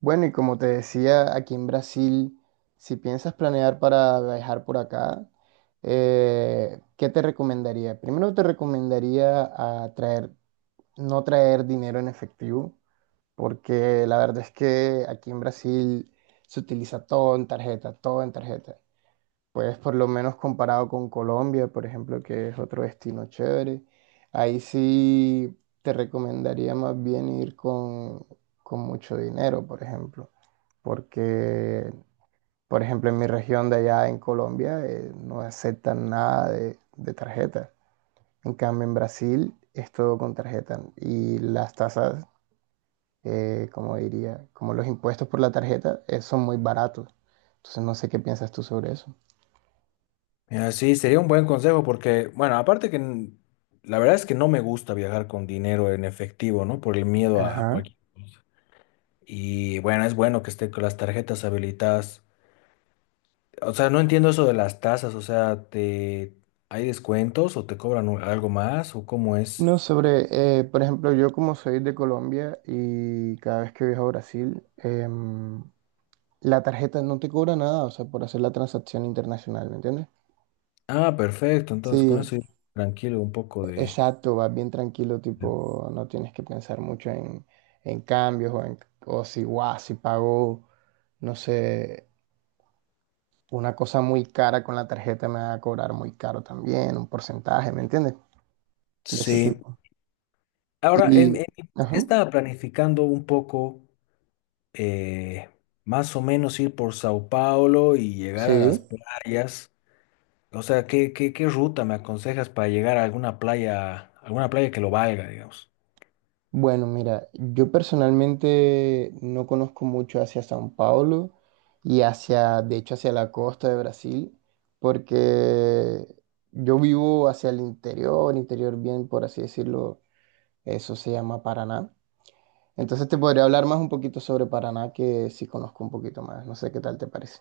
Bueno, y como te decía, aquí en Brasil, si piensas planear para viajar por acá, ¿qué te recomendaría? Primero te recomendaría a traer, no traer dinero en efectivo, porque la verdad es que aquí en Brasil se utiliza todo en tarjeta, todo en tarjeta. Pues por lo menos comparado con Colombia, por ejemplo, que es otro destino chévere, ahí sí te recomendaría más bien ir con mucho dinero, por ejemplo, porque, por ejemplo, en mi región de allá en Colombia no aceptan nada de tarjeta. En cambio, en Brasil es todo con tarjeta y las tasas, como diría, como los impuestos por la tarjeta, son muy baratos. Entonces no sé qué piensas tú sobre eso. Mira, sí, sería un buen consejo porque, bueno, aparte que n- la verdad es que no me gusta viajar con dinero en efectivo, ¿no? Por el miedo a Ajá. cualquier... Y bueno, es bueno que esté con las tarjetas habilitadas. O sea, no entiendo eso de las tasas, o sea, te... ¿hay descuentos o te cobran un- algo más o cómo es? No, sobre, por ejemplo, yo como soy de Colombia y cada vez que viajo a Brasil, la tarjeta no te cobra nada, o sea, por hacer la transacción internacional, ¿me entiendes? Ah, perfecto, entonces con Sí, eso yo tranquilo un poco exacto, vas bien tranquilo, de- tipo, no tienes que pensar mucho en cambios o si, guau, si pago, no sé, una cosa muy cara con la tarjeta me va a cobrar muy caro también, un porcentaje, ¿me entiendes? De ese Sí. tipo. Ahora, en Y, mi plan ajá, estaba planificando un poco eh, más o menos ir por Sao Paulo y llegar a sí. las playas. O sea, ¿qué ruta me aconsejas para llegar a alguna playa que lo valga, digamos? Bueno, mira, yo personalmente no conozco mucho hacia São Paulo y hacia, de hecho, hacia la costa de Brasil, porque yo vivo hacia el interior, interior bien, por así decirlo, eso se llama Paraná. Entonces te podría hablar más un poquito sobre Paraná que sí conozco un poquito más, no sé qué tal te parece.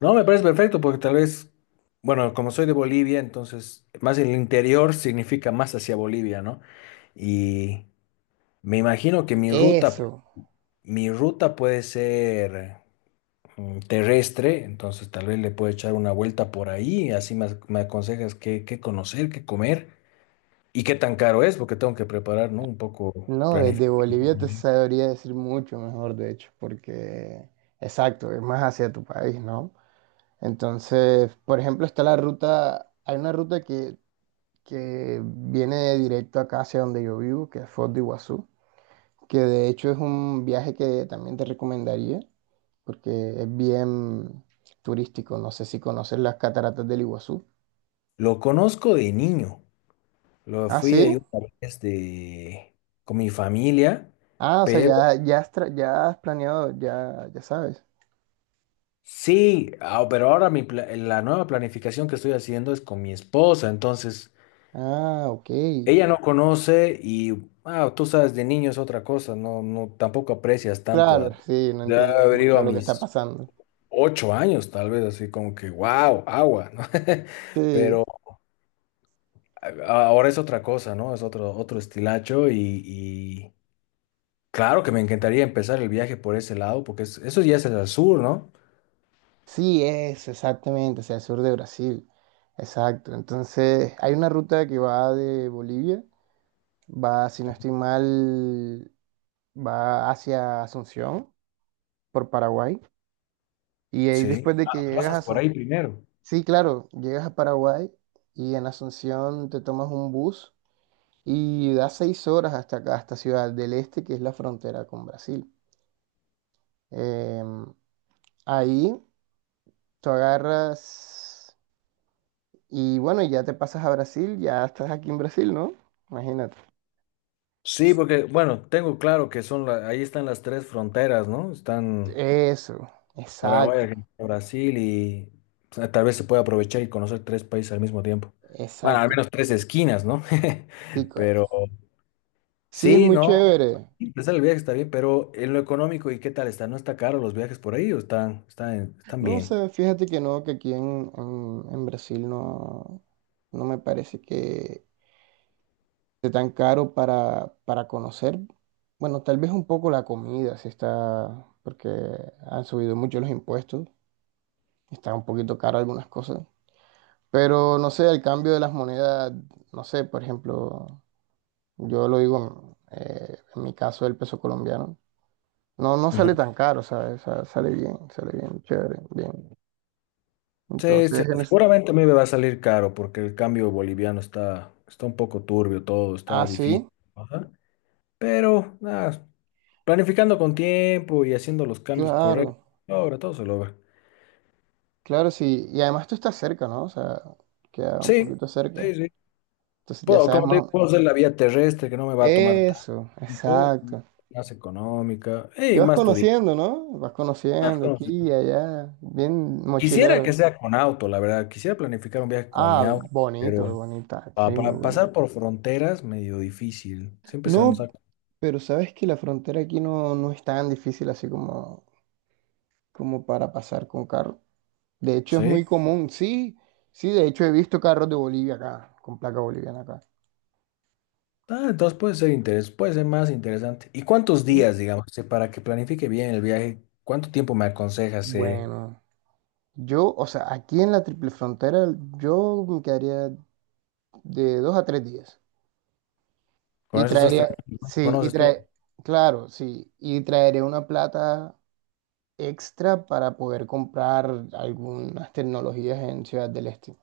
No, me parece perfecto porque tal vez, bueno, como soy de Bolivia, entonces más el interior significa más hacia Bolivia, ¿no? Y me imagino que mi ruta, Eso, mi ruta puede ser terrestre, entonces tal vez le puedo echar una vuelta por ahí, así me, ac- me aconsejas qué, qué conocer, qué comer. ¿Y qué tan caro es? Porque tengo que preparar, ¿no? Un poco no, desde planificar. Bolivia te sabría decir mucho mejor, de hecho, porque, exacto, es más hacia tu país, ¿no? Entonces, por ejemplo, está la ruta, hay una ruta que viene directo acá hacia donde yo vivo, que es Foz de Iguazú, que de hecho es un viaje que también te recomendaría, porque es bien turístico. No sé si conoces las cataratas del Iguazú. Lo conozco de niño. Lo Ah, fui ahí sí. una vez de, con mi familia, Ah, o sea, pero ya has planeado, ya sabes. sí, ah, pero ahora mi, pla- la nueva planificación que estoy haciendo es con mi esposa. Entonces, Ah, ok. ella no conoce y ah, tú sabes, de niño es otra cosa. No, tampoco aprecias tanto Claro, a, sí, no de entiendes haber ido mucho a lo que está mis pasando. 8 años, tal vez, así como que, wow, agua, ¿no? Sí. Pero a- Ahora es otra cosa, ¿no? Es otro, otro estilacho y claro que me encantaría empezar el viaje por ese lado, porque es- eso ya es el sur, ¿no? Sí, es exactamente, hacia el sur de Brasil. Exacto. Entonces, hay una ruta que va de Bolivia, va, si no estoy mal, va hacia Asunción, por Paraguay. Y ahí Sí. después de que Ah, llegas a pasas por ahí Asunción, primero. sí, claro, llegas a Paraguay y en Asunción te tomas un bus y da 6 horas hasta acá, hasta Ciudad del Este, que es la frontera con Brasil. Em, ahí tú agarras. Y bueno, ya te pasas a Brasil, ya estás aquí en Brasil, ¿no? Imagínate. Sí, porque, bueno, tengo claro que son, la- ahí están las tres fronteras, ¿no? Están Eso, Paraguay, exacto, Argentina, Brasil y o sea, tal vez se puede aprovechar y conocer tres países al mismo tiempo. Bueno, al exacto. menos tres esquinas, ¿no? Sí, Pero sí, es sí, muy ¿no? chévere. Empezar el viaje está bien, pero en lo económico, ¿y qué tal está? ¿No está caro los viajes por ahí o están No, o bien? sea, fíjate que no, que aquí en Brasil no, me parece que esté tan caro para conocer. Bueno, tal vez un poco la comida, sí está, porque han subido mucho los impuestos, está un poquito caro algunas cosas. Pero no sé, el cambio de las monedas, no sé, por ejemplo. Yo lo digo, en mi caso, el peso colombiano. No, no Ujú. sale tan caro, ¿sabes? O sea, sale bien, chévere, bien. Sí, se- Entonces, seguramente a mí me va a salir caro porque el cambio boliviano está, está un poco turbio todo, ah, está sí, difícil. Ajá. Pero nada, planificando con tiempo y haciendo los cambios correctos, claro, ahora todo se logra. claro, sí. Y además tú estás cerca, ¿no? O sea, queda un Sí, poquito cerca. sí, sí. Entonces ya Puedo, sabes como te más. digo, puedo hacer la vía terrestre que no me va a tomar Eso, tanto, exacto. más económica Y y vas más conociendo, ¿no? Vas conociendo aquí turística. y allá, bien Quisiera que mochilero. sea con auto, la verdad. Quisiera planificar un viaje con mi Ah, auto, bonito, pero bonita, sí, pa- muy para pasar bonito. por fronteras, medio difícil. Siempre se nos No, saca. pero sabes que la frontera aquí no es tan difícil así como para pasar con carro. De hecho, es ¿Sí? muy común, sí, sí, de hecho he visto carros de Bolivia acá, con placa boliviana acá. Ah, entonces puede ser interes, puede ser más interesante. ¿Y cuántos ¿Sí? días, digamos, para que planifique bien el viaje? ¿Cuánto tiempo me aconsejas? Bueno, yo, o sea, aquí en la triple frontera, yo me quedaría de 2 a 3 días. Con Y eso estás traería, tranquilo, ¿no sí, conoces todo? Claro, sí, y traeré una plata extra para poder comprar algunas tecnologías en Ciudad del Este,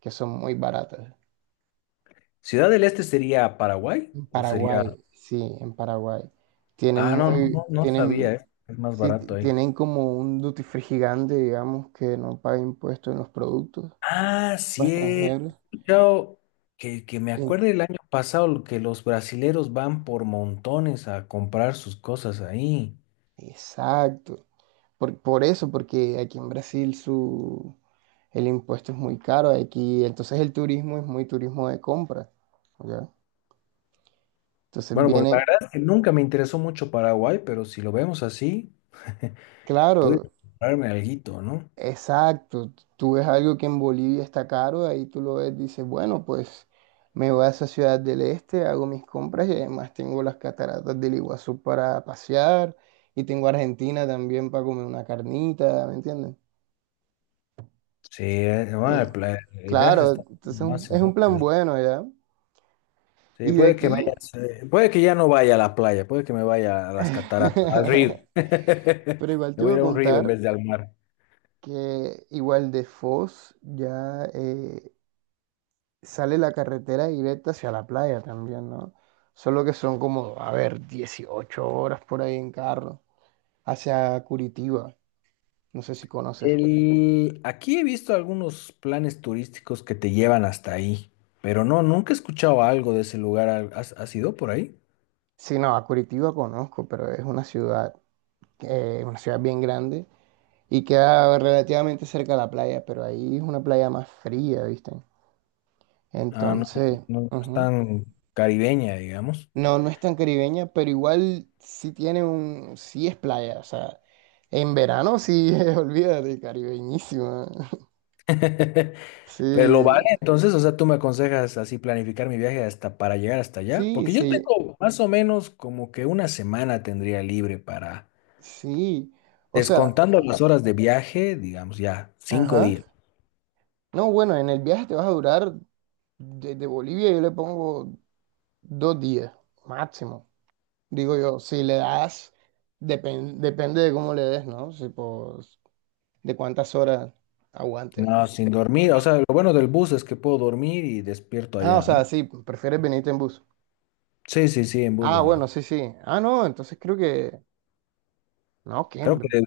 que son muy baratas. ¿Ciudad del Este sería Paraguay En o sería... Paraguay, sí, en Paraguay. Tienen Ah, no, no, no, muy, no sabía, tienen, eh. Es más sí, barato ahí. tienen como un duty free gigante, digamos, que no paga impuestos en los productos Ah, para cierto. extranjeros. He escuchado que me Y en- acuerdo el año pasado lo que los brasileros van por montones a comprar sus cosas ahí. exacto. Por eso, porque aquí en Brasil el impuesto es muy caro. Aquí, entonces el turismo es muy turismo de compra. ¿Ya? Entonces Bueno, porque la vienen, verdad es que nunca me interesó mucho Paraguay, pero si lo vemos así, puedo claro, comprarme alguito, ¿no? exacto, tú ves algo que en Bolivia está caro, ahí tú lo ves, dices, bueno, pues me voy a esa ciudad del este, hago mis compras y además tengo las cataratas del Iguazú para pasear y tengo Argentina también para comer una carnita, ¿me entiendes? Sí, Y, bueno, el, pla- el viaje claro, está entonces es un, más y es más un plan interesante. bueno, ¿ya? Sí, Y de puede que me aquí, haya- sí, puede que ya no vaya a la playa, puede que me vaya a las cataratas, al río. pero igual Me te voy iba a ir a a un río en contar vez de al mar. que igual de Foz ya sale la carretera directa hacia la playa también, ¿no? Solo que son como, a ver, 18 horas por ahí en carro, hacia Curitiba, no sé si conoces. El, aquí he visto algunos planes turísticos que te llevan hasta ahí, pero no, nunca he escuchado algo de ese lugar. Al- ¿has, has ido por ahí? Sí, no, a Curitiba conozco, pero es una ciudad bien grande y queda relativamente cerca de la playa, pero ahí es una playa más fría, ¿viste? Ah, no, Entonces, no es ujú. tan caribeña, digamos. No, no es tan caribeña, pero igual sí sí es playa, o sea, en verano sí, olvídate, caribeñísima. Pero lo vale, Sí, entonces, o sea, tú me aconsejas así planificar mi viaje hasta para llegar hasta allá, sí, porque yo sí, tengo más o menos como que una semana tendría libre para, sí. O sea, descontando las horas de viaje, digamos ya, cinco ajá. días. No, bueno, en el viaje te vas a durar desde Bolivia, yo le pongo 2 días, máximo. Digo yo, si le das, depende de cómo le des, ¿no? Si, pues, de cuántas horas aguantes. No, ¿No? sin Por dormir, o mí, no. sea, lo bueno del bus es que puedo dormir y despierto Ah, o allá, sea, ¿no? sí, prefieres venirte en bus. Sí, sí, sí, en bus, Ah, va. bueno, sí, sí. Ah, no, entonces creo que. No, Creo que, ¿quién?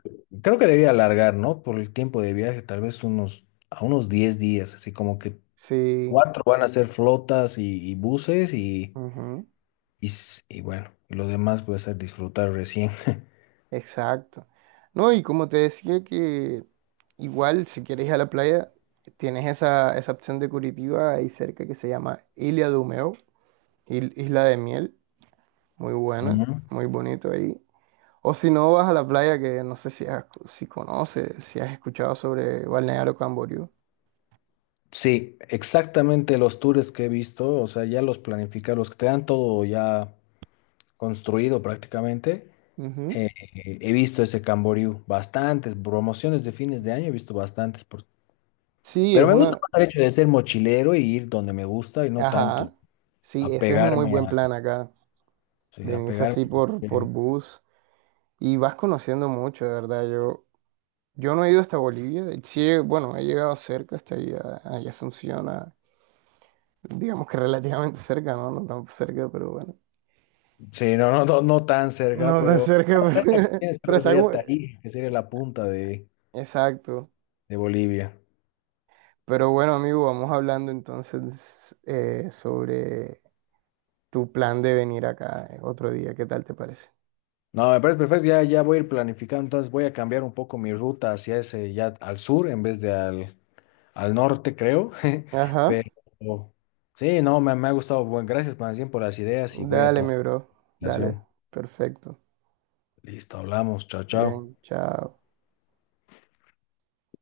creo que debería alargar, ¿no? Por el tiempo de viaje, tal vez unos, a unos 10 días, así como que Sí. cuatro van a ser flotas y buses Ujú. Y bueno, lo demás puede ser disfrutar recién. Exacto. No, y como te decía que igual si quieres ir a la playa, tienes esa opción de Curitiba ahí cerca que se llama Ilha do Mel, Isla de Miel, muy buena, Ujú. muy bonito ahí. O si no vas a la playa, que no sé si conoces, si has escuchado sobre Balneario Camboriú. Sí, exactamente los tours que he visto, o sea, ya los planificados, los que te dan todo ya construido prácticamente. Ujú. eh, He visto ese Camboriú, bastantes promociones de fines de año, he visto bastantes. Sí, Pero es me gusta una. más el hecho de ser mochilero y ir donde me gusta y no tanto Ajá. Sí, ese es un muy apegarme buen a, plan acá. sí, Venís apegarme. así por eh, bus y vas conociendo mucho, de verdad. Yo no he ido hasta Bolivia, sí, bueno, he llegado cerca hasta allá, Asunción, digamos que relativamente cerca, ¿no? No tan cerca, pero bueno. Sí, no, no tan cerca, No tan pero cerca, más cerca que pero, tienes creo pero que está sería como. Tarija, que sería la punta Exacto. de Bolivia. Pero bueno, amigo, vamos hablando entonces sobre tu plan de venir acá otro día, ¿qué tal te parece? No, me parece perfecto, ya, ya voy a ir planificando, entonces voy a cambiar un poco mi ruta hacia ese, ya al sur en vez de al, al norte, creo. Ajá, Pero sí, no, me ha gustado. Bueno, gracias más bien por las ideas y voy a dale, tomar mi la bro, dale, consideración. perfecto. Listo, hablamos, chao, chao. Bien, chao.